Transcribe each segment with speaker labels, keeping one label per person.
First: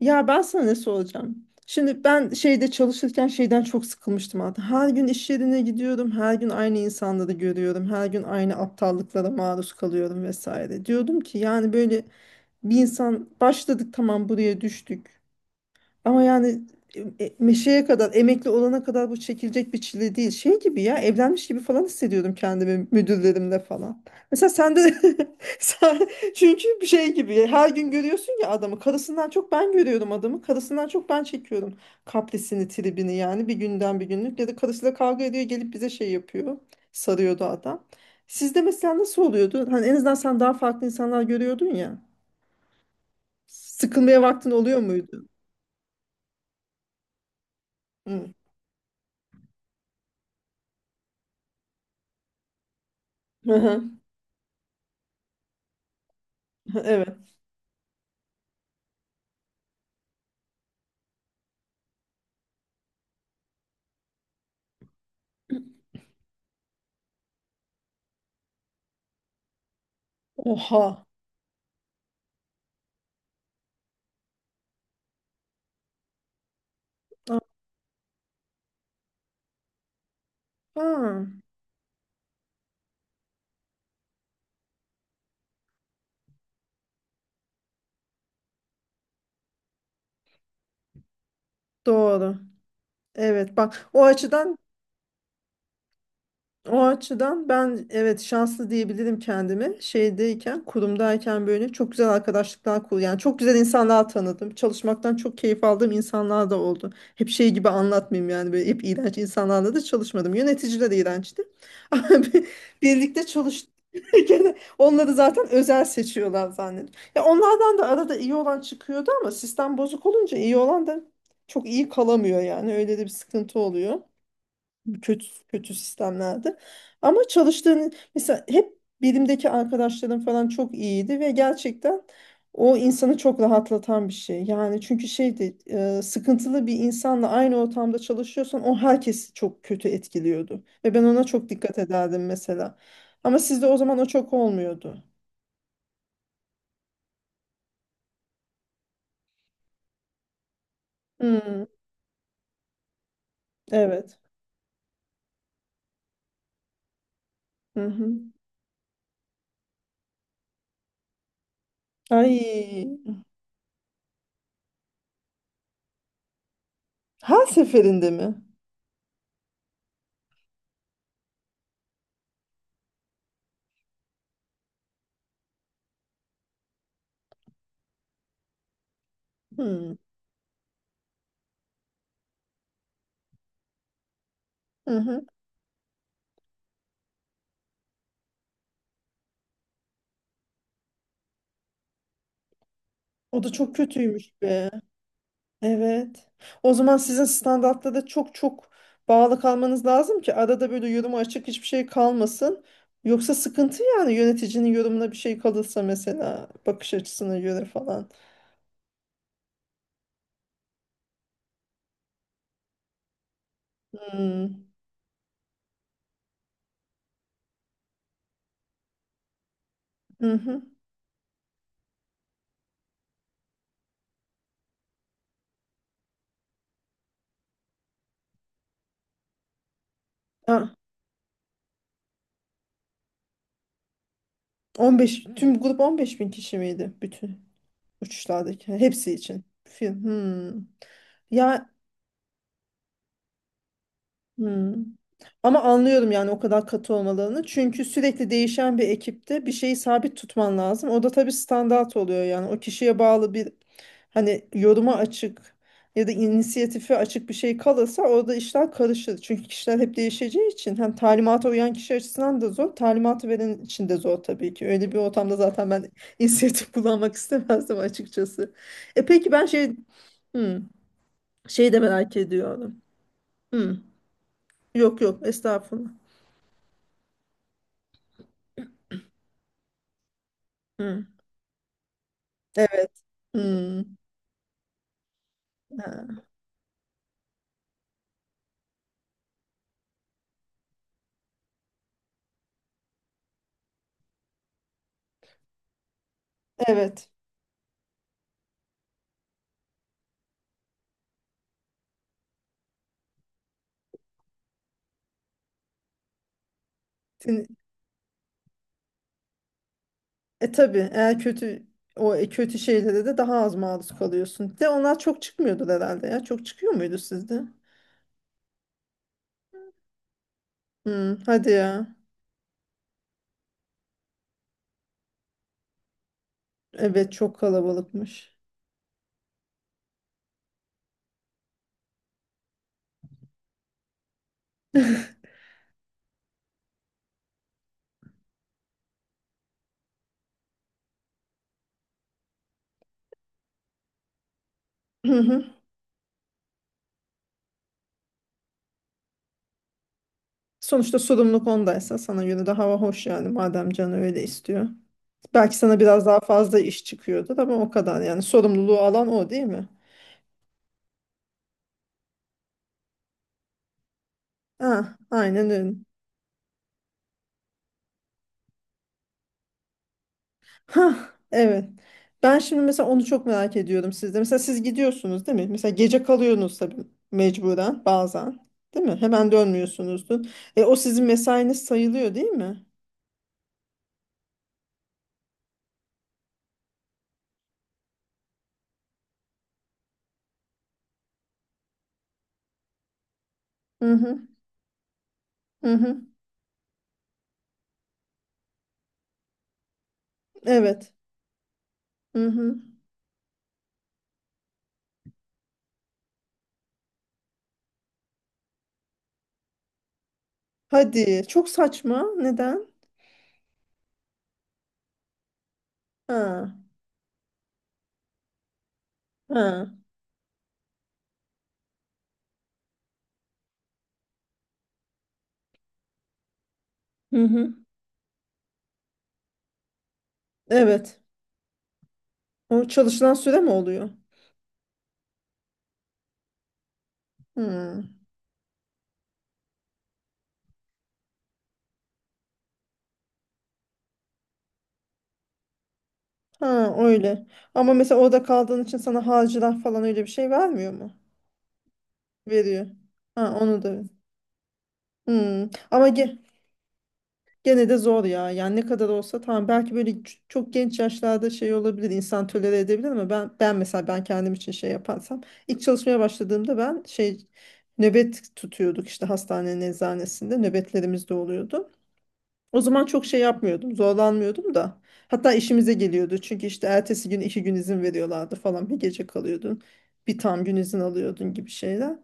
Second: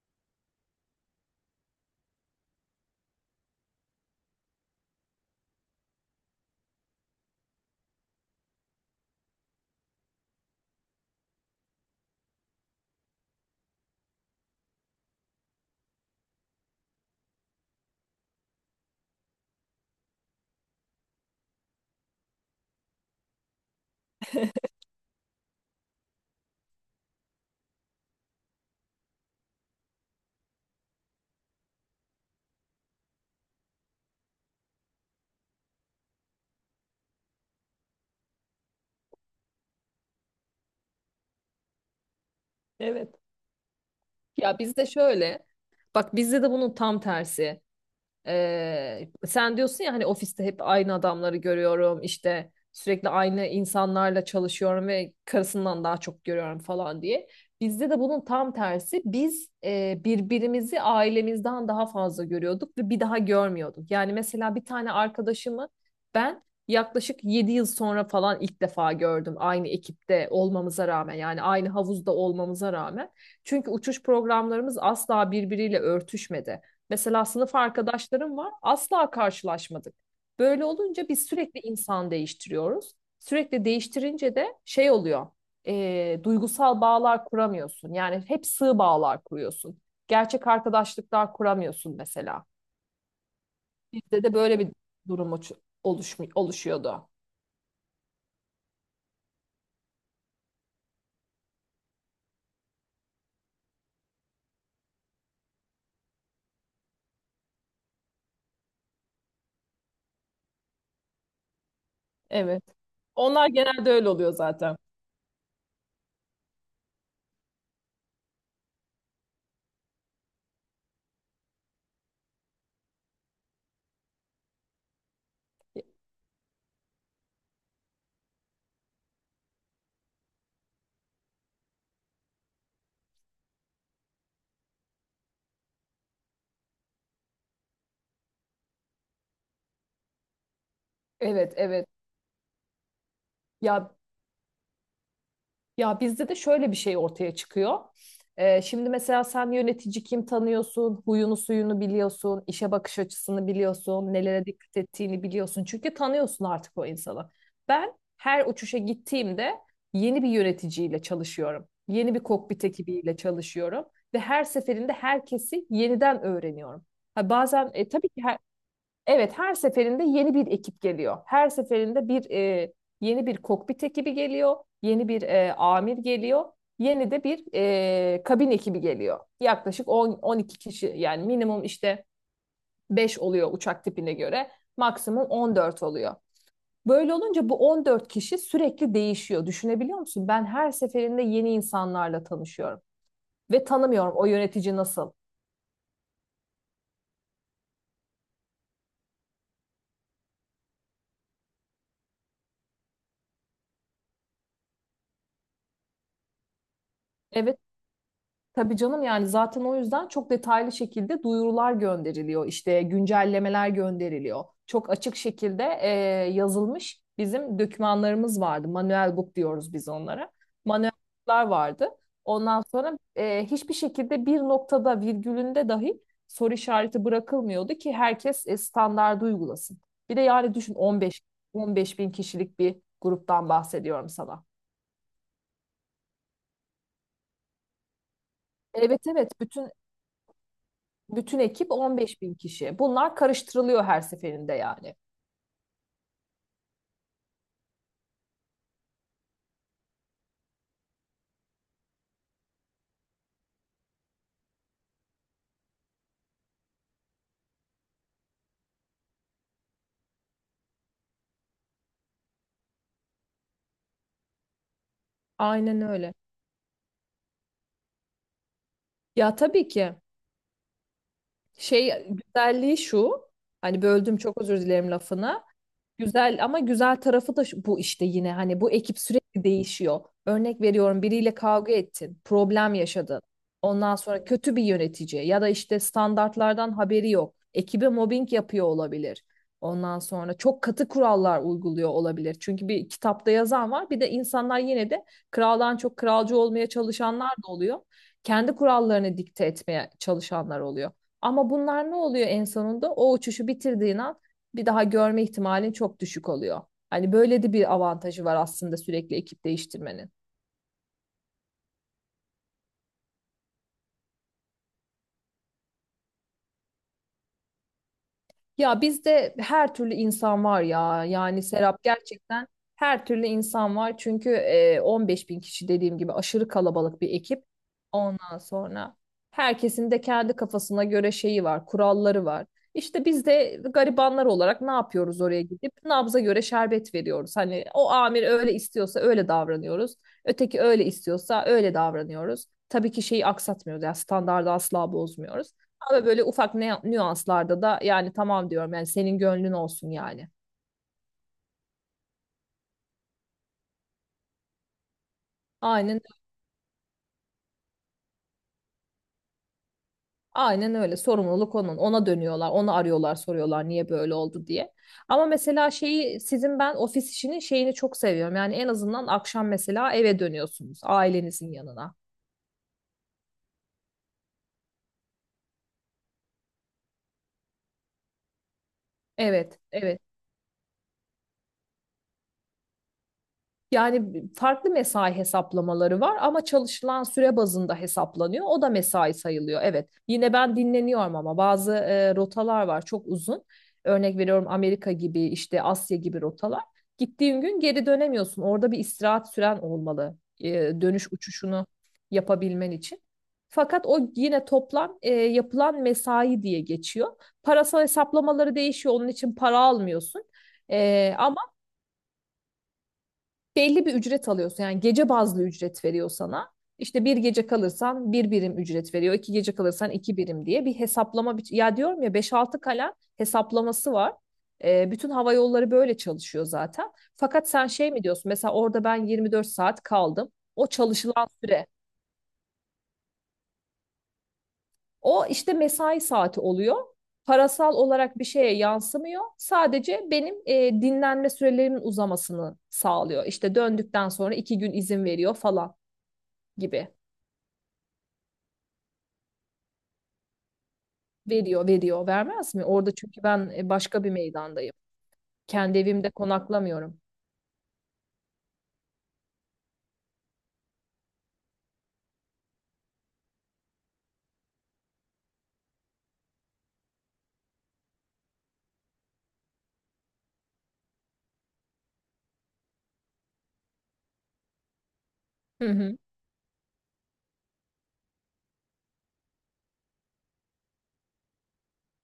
Speaker 1: Ya ben sana ne soracağım? Şimdi ben şeyde çalışırken şeyden çok sıkılmıştım artık. Her gün iş yerine gidiyorum, her gün aynı insanları görüyorum, her gün aynı aptallıklara maruz kalıyorum vesaire. Diyordum ki yani böyle bir insan başladık, tamam, buraya düştük. Ama yani meşeye kadar, emekli olana kadar bu çekilecek bir çile değil. Şey gibi ya, evlenmiş gibi falan hissediyordum kendimi müdürlerimle falan. Mesela sen de sen, çünkü bir şey gibi ya, her gün görüyorsun ya adamı. Karısından çok ben görüyorum adamı. Karısından çok ben çekiyorum kaprisini, tribini yani bir günden bir günlük. Ya da karısıyla kavga ediyor, gelip bize şey yapıyor. Sarıyordu adam. Sizde mesela nasıl oluyordu? Hani en azından sen daha farklı insanlar görüyordun ya.
Speaker 2: Evet.
Speaker 1: Sıkılmaya vaktin
Speaker 2: Ya
Speaker 1: oluyor
Speaker 2: bizde
Speaker 1: muydu?
Speaker 2: şöyle. Bak bizde de bunun tam tersi.
Speaker 1: Hı.
Speaker 2: Sen diyorsun ya hani ofiste hep aynı adamları görüyorum işte sürekli aynı
Speaker 1: Hı hı.
Speaker 2: insanlarla çalışıyorum ve karısından daha çok görüyorum falan
Speaker 1: Evet.
Speaker 2: diye. Bizde de bunun tam tersi, biz birbirimizi ailemizden daha fazla görüyorduk ve bir daha görmüyorduk. Yani mesela bir tane arkadaşımı ben yaklaşık 7 yıl sonra falan ilk defa gördüm, aynı ekipte
Speaker 1: Oha.
Speaker 2: olmamıza rağmen yani aynı havuzda olmamıza rağmen. Çünkü uçuş programlarımız asla birbiriyle örtüşmedi. Mesela sınıf arkadaşlarım var. Asla karşılaşmadık. Böyle olunca
Speaker 1: Ha,
Speaker 2: biz sürekli insan değiştiriyoruz. Sürekli değiştirince de şey oluyor. Duygusal bağlar kuramıyorsun. Yani hep sığ bağlar kuruyorsun. Gerçek arkadaşlıklar kuramıyorsun
Speaker 1: doğru.
Speaker 2: mesela.
Speaker 1: Evet, bak.
Speaker 2: Bizde de böyle bir durum
Speaker 1: O
Speaker 2: oluşuyordu.
Speaker 1: açıdan ben, evet, şanslı diyebilirim kendimi. Şeydeyken, kurumdayken böyle çok güzel arkadaşlıklar yani çok güzel insanlar tanıdım. Çalışmaktan çok keyif aldığım insanlar da oldu. Hep şey gibi anlatmayayım yani, böyle hep iğrenç insanlarla da çalışmadım. Yöneticiler iğrençti. Ama bir-
Speaker 2: Evet.
Speaker 1: Birlikte
Speaker 2: Onlar
Speaker 1: çalıştık.
Speaker 2: genelde öyle oluyor
Speaker 1: Gene
Speaker 2: zaten.
Speaker 1: onları zaten özel seçiyorlar zannediyorum. Ya onlardan da arada iyi olan çıkıyordu ama sistem bozuk olunca iyi olan da çok iyi kalamıyor yani. Öyle de bir sıkıntı oluyor kötü kötü sistemlerde. Ama çalıştığın mesela, hep bilimdeki arkadaşlarım falan çok iyiydi ve gerçekten o insanı çok rahatlatan bir şey. Yani çünkü şeydi, sıkıntılı bir insanla aynı ortamda çalışıyorsan o herkesi çok kötü etkiliyordu. Ve ben ona çok
Speaker 2: Evet,
Speaker 1: dikkat
Speaker 2: evet.
Speaker 1: ederdim mesela. Ama sizde o
Speaker 2: Ya
Speaker 1: zaman o çok olmuyordu.
Speaker 2: Ya, bizde de şöyle bir şey ortaya çıkıyor. Şimdi mesela sen yönetici kim tanıyorsun, huyunu
Speaker 1: Hmm,
Speaker 2: suyunu biliyorsun, işe bakış açısını biliyorsun,
Speaker 1: evet.
Speaker 2: nelere dikkat ettiğini biliyorsun. Çünkü tanıyorsun artık o insanı.
Speaker 1: Hı
Speaker 2: Ben
Speaker 1: hı.
Speaker 2: her uçuşa gittiğimde yeni bir yöneticiyle çalışıyorum. Yeni bir kokpit
Speaker 1: Ay,
Speaker 2: ekibiyle çalışıyorum. Ve her seferinde herkesi yeniden öğreniyorum. Ha,
Speaker 1: her
Speaker 2: bazen tabii
Speaker 1: seferinde
Speaker 2: ki
Speaker 1: mi?
Speaker 2: her... Evet, her seferinde yeni bir ekip geliyor. Her seferinde yeni bir kokpit ekibi geliyor, yeni bir amir geliyor, yeni de bir kabin ekibi geliyor. Yaklaşık
Speaker 1: Hmm.
Speaker 2: 10-12 kişi yani minimum işte 5 oluyor uçak tipine göre,
Speaker 1: Hı hı.
Speaker 2: maksimum 14 oluyor. Böyle olunca bu 14 kişi sürekli değişiyor. Düşünebiliyor musun? Ben her seferinde yeni insanlarla tanışıyorum.
Speaker 1: O da
Speaker 2: Ve
Speaker 1: çok
Speaker 2: tanımıyorum o
Speaker 1: kötüymüş be.
Speaker 2: yönetici nasıl.
Speaker 1: Evet. O zaman sizin standartta da çok çok bağlı kalmanız lazım ki arada böyle yoruma açık hiçbir şey kalmasın. Yoksa sıkıntı yani, yöneticinin yorumuna bir şey kalırsa mesela, bakış açısına
Speaker 2: Evet.
Speaker 1: göre falan.
Speaker 2: Tabii canım, yani zaten o yüzden çok detaylı şekilde duyurular gönderiliyor, işte güncellemeler gönderiliyor.
Speaker 1: Hmm.
Speaker 2: Çok açık şekilde yazılmış bizim dokümanlarımız vardı. Manuel book diyoruz biz onlara.
Speaker 1: Hı hı.
Speaker 2: Manuel book'lar vardı. Ondan sonra hiçbir şekilde bir noktada, virgülünde dahi soru işareti bırakılmıyordu ki herkes standardı uygulasın. Bir de yani
Speaker 1: Ha,
Speaker 2: düşün, 15 bin kişilik bir gruptan bahsediyorum sana.
Speaker 1: 15, tüm grup 15 bin kişi miydi, bütün uçuşlardaki
Speaker 2: Evet,
Speaker 1: hepsi
Speaker 2: evet.
Speaker 1: için?
Speaker 2: bütün
Speaker 1: Film. Hmm.
Speaker 2: Bütün
Speaker 1: Ya.
Speaker 2: ekip 15 bin kişi. Bunlar karıştırılıyor her seferinde
Speaker 1: Hmm.
Speaker 2: yani.
Speaker 1: Ama anlıyorum yani o kadar katı olmalarını. Çünkü sürekli değişen bir ekipte bir şeyi sabit tutman lazım. O da tabii standart oluyor yani. O kişiye bağlı bir, hani yoruma açık ya da inisiyatife açık bir şey kalırsa orada işler karışır. Çünkü kişiler hep değişeceği için hem talimata uyan kişi açısından da zor, talimatı veren için de zor tabii ki. Öyle bir ortamda zaten
Speaker 2: Aynen
Speaker 1: ben
Speaker 2: öyle.
Speaker 1: inisiyatif kullanmak istemezdim açıkçası. E peki,
Speaker 2: Ya
Speaker 1: ben
Speaker 2: tabii
Speaker 1: şey,
Speaker 2: ki,
Speaker 1: hmm, şeyi de
Speaker 2: şey
Speaker 1: merak
Speaker 2: güzelliği
Speaker 1: ediyorum.
Speaker 2: şu,
Speaker 1: Hmm,
Speaker 2: hani böldüm, çok özür dilerim
Speaker 1: yok yok,
Speaker 2: lafını.
Speaker 1: estağfurullah.
Speaker 2: Güzel, ama güzel tarafı da şu: bu işte, yine hani bu ekip sürekli değişiyor. Örnek veriyorum,
Speaker 1: Hı.
Speaker 2: biriyle kavga ettin, problem
Speaker 1: Evet.
Speaker 2: yaşadın.
Speaker 1: Hı.
Speaker 2: Ondan sonra kötü bir yönetici ya da işte
Speaker 1: Ha,
Speaker 2: standartlardan haberi yok. Ekibe mobbing yapıyor olabilir. Ondan sonra çok katı kurallar uyguluyor olabilir. Çünkü bir kitapta yazan var. Bir de insanlar yine de kraldan çok kralcı olmaya
Speaker 1: evet.
Speaker 2: çalışanlar da oluyor. Kendi kurallarını dikte etmeye çalışanlar oluyor. Ama bunlar ne oluyor en sonunda? O uçuşu bitirdiğin an bir daha görme ihtimalin çok düşük oluyor. Hani böyle de
Speaker 1: Sin-
Speaker 2: bir avantajı var aslında sürekli ekip değiştirmenin.
Speaker 1: E tabii, eğer kötü şeylere de daha az maruz kalıyorsun. De onlar çok çıkmıyordur herhalde ya. Çok çıkıyor muydu sizde?
Speaker 2: Ya bizde her türlü insan var ya.
Speaker 1: Hı,
Speaker 2: Yani
Speaker 1: hadi
Speaker 2: Serap,
Speaker 1: ya.
Speaker 2: gerçekten her türlü insan var. Çünkü 15 bin kişi dediğim gibi aşırı kalabalık bir
Speaker 1: Evet, çok
Speaker 2: ekip.
Speaker 1: kalabalıkmış.
Speaker 2: Ondan sonra herkesin de kendi kafasına göre şeyi var, kuralları var. İşte biz de garibanlar olarak ne yapıyoruz oraya gidip? Nabza göre şerbet veriyoruz. Hani o amir öyle istiyorsa öyle davranıyoruz. Öteki öyle istiyorsa öyle davranıyoruz. Tabii ki şeyi aksatmıyoruz. Yani standardı asla
Speaker 1: Hı hı.
Speaker 2: bozmuyoruz. Ama böyle ufak ne, nüanslarda da yani tamam diyorum, yani senin gönlün olsun yani.
Speaker 1: Sonuçta sorumluluk ondaysa sana göre de hava hoş yani, madem canı öyle istiyor. Belki sana
Speaker 2: Aynen,
Speaker 1: biraz daha fazla iş çıkıyordur ama o kadar yani, sorumluluğu alan o değil mi?
Speaker 2: aynen öyle, sorumluluk onun. Ona dönüyorlar, onu arıyorlar, soruyorlar niye böyle oldu diye.
Speaker 1: Ah,
Speaker 2: Ama
Speaker 1: aynen
Speaker 2: mesela
Speaker 1: öyle.
Speaker 2: şeyi, sizin, ben ofis işinin şeyini çok seviyorum. Yani en azından akşam mesela eve dönüyorsunuz
Speaker 1: Hah,
Speaker 2: ailenizin
Speaker 1: evet.
Speaker 2: yanına.
Speaker 1: Ben şimdi mesela onu çok merak ediyordum sizde. Mesela siz gidiyorsunuz değil mi? Mesela gece kalıyorsunuz tabii, mecburen bazen. Değil mi? Hemen
Speaker 2: Evet, evet.
Speaker 1: dönmüyorsunuzdur. E, o sizin mesainiz sayılıyor değil mi?
Speaker 2: Yani farklı mesai hesaplamaları var ama çalışılan süre bazında hesaplanıyor. O da mesai sayılıyor. Evet. Yine ben dinleniyorum ama bazı rotalar var çok uzun.
Speaker 1: Hı hı.
Speaker 2: Örnek veriyorum Amerika gibi, işte
Speaker 1: Hı
Speaker 2: Asya
Speaker 1: hı.
Speaker 2: gibi rotalar. Gittiğin gün geri dönemiyorsun. Orada bir istirahat süren olmalı. e,
Speaker 1: Evet.
Speaker 2: dönüş uçuşunu
Speaker 1: Hı hı.
Speaker 2: yapabilmen için. Fakat o yine toplam yapılan mesai diye geçiyor. Parasal hesaplamaları değişiyor. Onun için para almıyorsun. Ee,
Speaker 1: Hadi.
Speaker 2: ama
Speaker 1: Çok saçma. Neden?
Speaker 2: belli bir ücret alıyorsun. Yani gece bazlı ücret veriyor sana.
Speaker 1: Ha.
Speaker 2: İşte bir gece kalırsan bir birim ücret veriyor. İki gece
Speaker 1: Ha.
Speaker 2: kalırsan iki birim diye bir hesaplama. Ya diyorum ya, beş altı kalem hesaplaması var. Bütün hava yolları böyle çalışıyor zaten.
Speaker 1: Hı
Speaker 2: Fakat
Speaker 1: hı.
Speaker 2: sen şey mi diyorsun? Mesela orada ben 24 saat kaldım. O
Speaker 1: Evet.
Speaker 2: çalışılan süre.
Speaker 1: O çalışılan süre mi oluyor?
Speaker 2: O işte mesai saati oluyor. Parasal
Speaker 1: Hı.
Speaker 2: olarak bir şeye yansımıyor. Sadece benim dinlenme sürelerimin uzamasını sağlıyor. İşte döndükten sonra iki gün izin veriyor falan
Speaker 1: Ha,
Speaker 2: gibi.
Speaker 1: öyle. Ama mesela orada kaldığın için sana harcırah falan, öyle bir şey vermiyor mu?
Speaker 2: Veriyor, veriyor. Vermez mi?
Speaker 1: Veriyor.
Speaker 2: Orada çünkü
Speaker 1: Ha,
Speaker 2: ben
Speaker 1: onu da.
Speaker 2: başka bir meydandayım.
Speaker 1: Hmm.
Speaker 2: Kendi
Speaker 1: Ama
Speaker 2: evimde konaklamıyorum.
Speaker 1: gene de zor ya. Yani ne kadar olsa tamam, belki böyle çok genç yaşlarda şey olabilir, insan tolere edebilir ama ben mesela kendim için şey yaparsam, ilk çalışmaya başladığımda ben şey, nöbet tutuyorduk, işte hastanenin eczanesinde nöbetlerimiz de oluyordu. O zaman çok şey yapmıyordum, zorlanmıyordum da. Hatta
Speaker 2: Hı
Speaker 1: işimize
Speaker 2: hı.
Speaker 1: geliyordu. Çünkü işte ertesi gün iki gün izin veriyorlardı falan. Bir gece kalıyordun, bir tam gün izin alıyordun gibi şeyler.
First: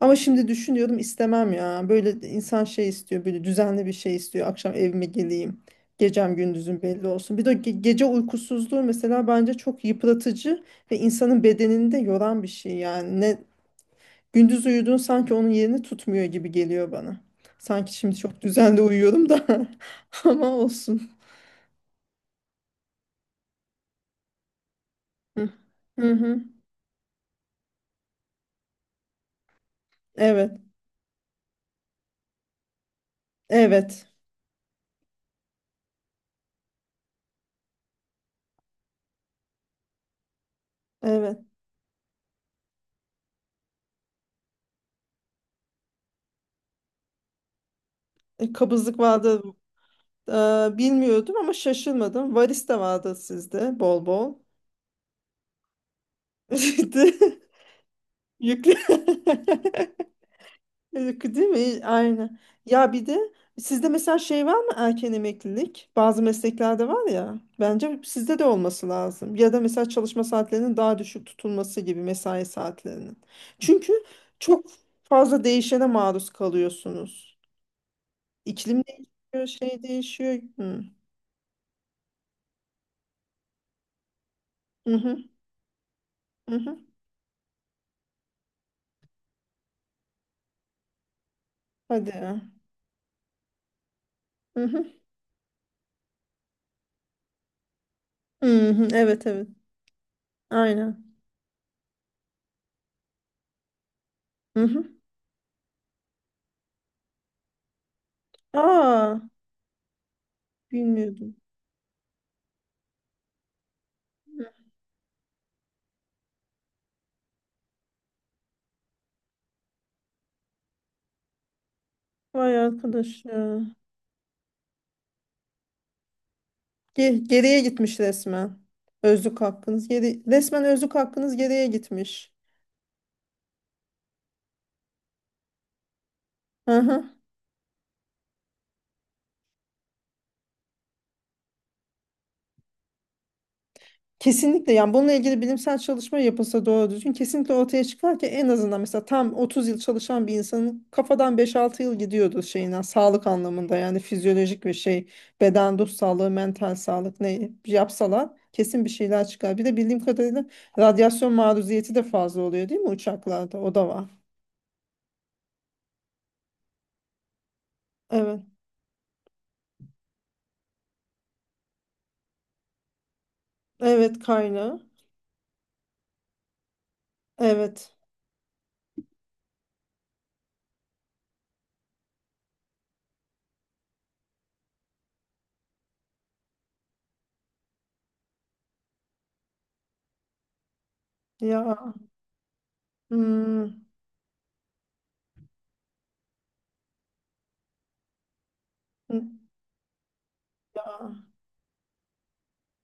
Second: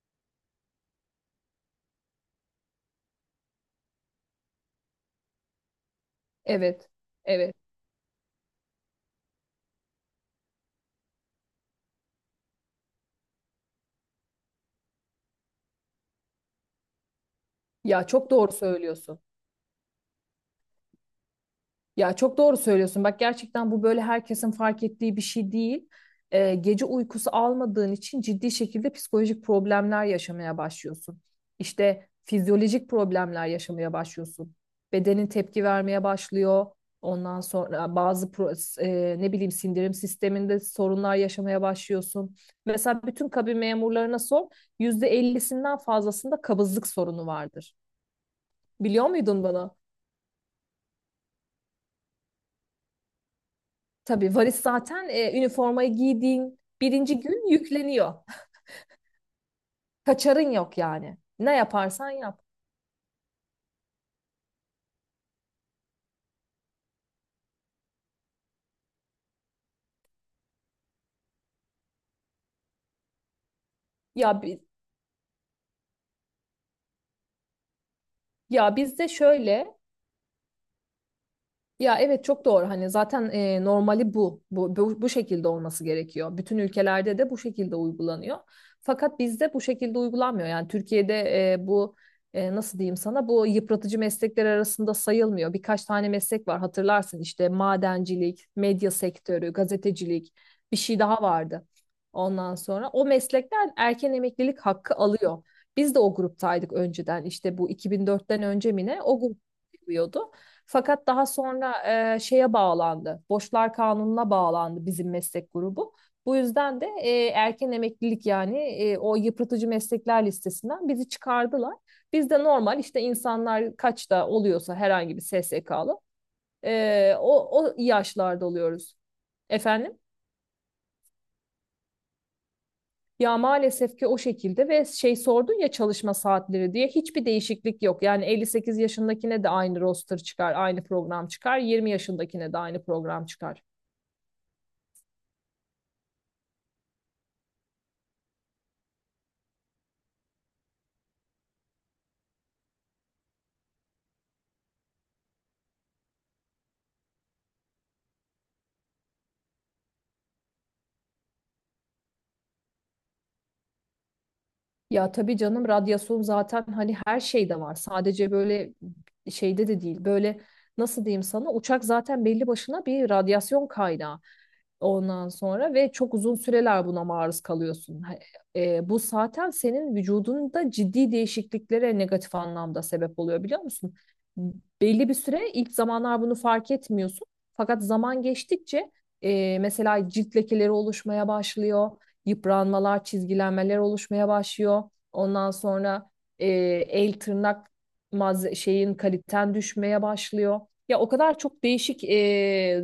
Speaker 1: Ama şimdi düşünüyorum, istemem ya. Böyle de insan şey istiyor, böyle düzenli bir şey istiyor. Akşam evime geleyim, gecem gündüzüm
Speaker 2: Evet.
Speaker 1: belli olsun. Bir de
Speaker 2: Evet.
Speaker 1: gece uykusuzluğu mesela bence çok yıpratıcı ve insanın bedenini de yoran bir şey yani. Ne. Gündüz uyuduğun sanki onun yerini tutmuyor gibi geliyor bana. Sanki
Speaker 2: Ya
Speaker 1: şimdi
Speaker 2: çok
Speaker 1: çok
Speaker 2: doğru
Speaker 1: düzenli
Speaker 2: söylüyorsun.
Speaker 1: uyuyorum da ama olsun.
Speaker 2: Ya çok doğru söylüyorsun. Bak, gerçekten bu böyle herkesin fark ettiği bir
Speaker 1: Hı
Speaker 2: şey değil.
Speaker 1: hı. hı.
Speaker 2: Gece uykusu almadığın için ciddi şekilde psikolojik problemler yaşamaya
Speaker 1: Evet.
Speaker 2: başlıyorsun. İşte fizyolojik problemler yaşamaya
Speaker 1: Evet.
Speaker 2: başlıyorsun. Bedenin tepki vermeye başlıyor. Ondan sonra bazı ne bileyim sindirim sisteminde sorunlar
Speaker 1: Evet.
Speaker 2: yaşamaya başlıyorsun. Mesela bütün kabin memurlarına sor, yüzde %50'sinden fazlasında kabızlık sorunu vardır.
Speaker 1: E, kabızlık
Speaker 2: Biliyor
Speaker 1: vardı,
Speaker 2: muydun bunu?
Speaker 1: bilmiyordum ama şaşırmadım. Varis de vardı sizde, bol bol.
Speaker 2: Tabii varis zaten üniformayı giydiğin
Speaker 1: İşte.
Speaker 2: birinci gün yükleniyor.
Speaker 1: Yüklü.
Speaker 2: Kaçarın yok yani.
Speaker 1: Yok. Değil
Speaker 2: Ne
Speaker 1: mi?
Speaker 2: yaparsan
Speaker 1: Aynen.
Speaker 2: yap.
Speaker 1: Ya bir de sizde mesela şey var mı, erken emeklilik? Bazı mesleklerde var ya. Bence sizde de olması lazım. Ya da mesela çalışma saatlerinin daha düşük tutulması gibi, mesai saatlerinin. Çünkü
Speaker 2: Ya bi-
Speaker 1: çok fazla değişene maruz kalıyorsunuz.
Speaker 2: ya
Speaker 1: İklim
Speaker 2: bizde
Speaker 1: değişiyor,
Speaker 2: şöyle.
Speaker 1: şey değişiyor. Hı.
Speaker 2: Ya evet, çok doğru. Hani zaten normali bu. Bu,
Speaker 1: Hı
Speaker 2: bu, bu
Speaker 1: hı.
Speaker 2: şekilde olması gerekiyor.
Speaker 1: Hı
Speaker 2: Bütün
Speaker 1: hı.
Speaker 2: ülkelerde de bu şekilde uygulanıyor. Fakat bizde bu şekilde uygulanmıyor. Yani Türkiye'de bu
Speaker 1: Hadi ya.
Speaker 2: nasıl diyeyim sana, bu yıpratıcı meslekler
Speaker 1: Hı hı.
Speaker 2: arasında sayılmıyor. Birkaç tane meslek var, hatırlarsın, işte madencilik,
Speaker 1: Hı hı.
Speaker 2: medya
Speaker 1: Evet, evet.
Speaker 2: sektörü, gazetecilik, bir şey
Speaker 1: Aynen.
Speaker 2: daha vardı. Ondan sonra o meslekler erken emeklilik
Speaker 1: Hı hı.
Speaker 2: hakkı alıyor. Biz de o gruptaydık önceden, işte bu 2004'ten önce mi ne
Speaker 1: Aa,
Speaker 2: o grup, fakat daha
Speaker 1: bilmiyordum.
Speaker 2: sonra şeye bağlandı. Borçlar Kanunu'na bağlandı bizim meslek grubu. Bu yüzden de erken emeklilik yani o yıpratıcı meslekler listesinden bizi çıkardılar. Biz de
Speaker 1: Vay
Speaker 2: normal işte,
Speaker 1: arkadaş ya.
Speaker 2: insanlar kaçta oluyorsa, herhangi bir SSK'lı
Speaker 1: Ge- geriye
Speaker 2: o
Speaker 1: gitmiş
Speaker 2: yaşlarda
Speaker 1: resmen.
Speaker 2: oluyoruz.
Speaker 1: Özlük hakkınız
Speaker 2: Efendim?
Speaker 1: geri resmen özlük hakkınız geriye gitmiş.
Speaker 2: Ya maalesef ki o şekilde, ve şey sordun ya çalışma saatleri
Speaker 1: Hı
Speaker 2: diye,
Speaker 1: hı.
Speaker 2: hiçbir değişiklik yok. Yani 58 yaşındakine de aynı roster çıkar, aynı program çıkar. 20 yaşındakine de aynı program çıkar.
Speaker 1: Kesinlikle yani, bununla ilgili bilimsel çalışma yapılsa doğru düzgün, kesinlikle ortaya çıkar ki en azından mesela tam 30 yıl çalışan bir insanın kafadan beş altı yıl gidiyordu şeyinden, sağlık anlamında yani fizyolojik ve şey, beden ruh sağlığı, mental sağlık, ne yapsalar kesin bir şeyler çıkar. Bir de bildiğim kadarıyla radyasyon maruziyeti de fazla oluyor değil mi uçaklarda, o da var.
Speaker 2: Ya tabii canım, radyasyon zaten hani her şeyde var. Sadece
Speaker 1: Evet.
Speaker 2: böyle şeyde de değil. Böyle, nasıl diyeyim sana, uçak zaten belli başına bir radyasyon
Speaker 1: Evet,
Speaker 2: kaynağı.
Speaker 1: kaynağı.
Speaker 2: Ondan sonra ve çok uzun süreler buna maruz
Speaker 1: Evet.
Speaker 2: kalıyorsun. Bu zaten senin vücudunda ciddi değişikliklere negatif anlamda sebep oluyor, biliyor musun? Belli bir süre, ilk zamanlar bunu fark etmiyorsun. Fakat zaman geçtikçe mesela cilt lekeleri oluşmaya
Speaker 1: Ya.
Speaker 2: başlıyor, yıpranmalar,
Speaker 1: Hmm,
Speaker 2: çizgilenmeler oluşmaya başlıyor. Ondan sonra e, el, tırnak, şeyin, kaliten düşmeye başlıyor.
Speaker 1: ya,
Speaker 2: Ya o kadar çok değişik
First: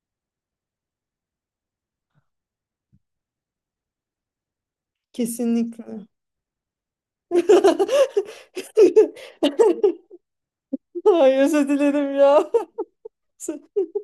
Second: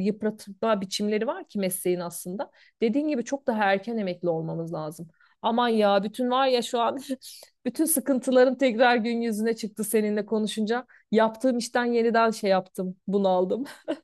Speaker 2: yıpratma biçimleri var ki mesleğin aslında. Dediğin gibi çok daha erken emekli olmamız lazım. Aman ya,
Speaker 1: kesinlikle.
Speaker 2: bütün var ya şu an, bütün sıkıntıların tekrar gün yüzüne çıktı seninle konuşunca.
Speaker 1: Ay,
Speaker 2: Yaptığım
Speaker 1: özür
Speaker 2: işten
Speaker 1: dilerim
Speaker 2: yeniden
Speaker 1: ya.
Speaker 2: şey yaptım, bunaldım.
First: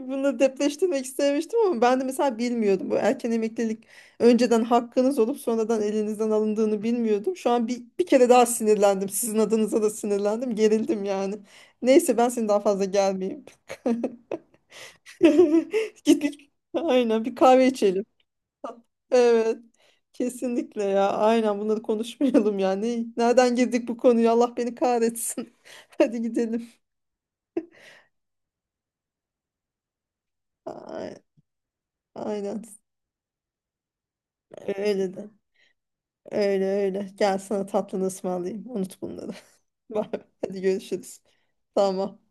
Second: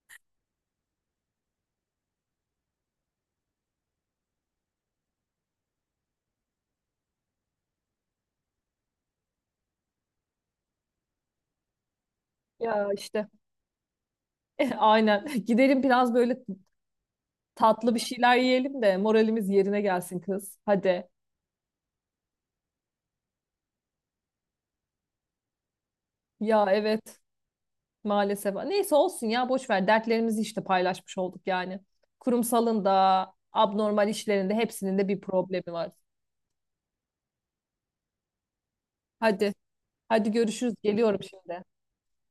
Speaker 1: Bunu depreştirmek istemiştim ama ben de mesela bilmiyordum. Bu erken emeklilik önceden hakkınız olup sonradan elinizden alındığını bilmiyordum. Şu an bir kere daha sinirlendim. Sizin adınıza da sinirlendim. Gerildim yani. Neyse ben seni daha fazla
Speaker 2: Ya işte,
Speaker 1: gelmeyeyim.
Speaker 2: aynen, gidelim biraz
Speaker 1: Git
Speaker 2: böyle.
Speaker 1: bir, aynen bir kahve
Speaker 2: Tatlı bir
Speaker 1: içelim.
Speaker 2: şeyler yiyelim de moralimiz
Speaker 1: Evet.
Speaker 2: yerine gelsin, kız.
Speaker 1: Kesinlikle
Speaker 2: Hadi.
Speaker 1: ya. Aynen, bunları konuşmayalım yani. Nereden girdik bu konuya? Allah beni kahretsin. Hadi
Speaker 2: Ya
Speaker 1: gidelim.
Speaker 2: evet, maalesef. Neyse, olsun ya, boş ver. Dertlerimizi işte paylaşmış
Speaker 1: Ay-
Speaker 2: olduk yani.
Speaker 1: Aynen.
Speaker 2: Kurumsalın da abnormal işlerinde hepsinin de
Speaker 1: Öyle
Speaker 2: bir
Speaker 1: de.
Speaker 2: problemi var.
Speaker 1: Öyle öyle. Gel sana tatlını ısmarlayayım. Unut bunları.
Speaker 2: Hadi.
Speaker 1: Bye.
Speaker 2: Hadi
Speaker 1: Hadi
Speaker 2: görüşürüz.
Speaker 1: görüşürüz.
Speaker 2: Geliyorum şimdi.
Speaker 1: Tamam.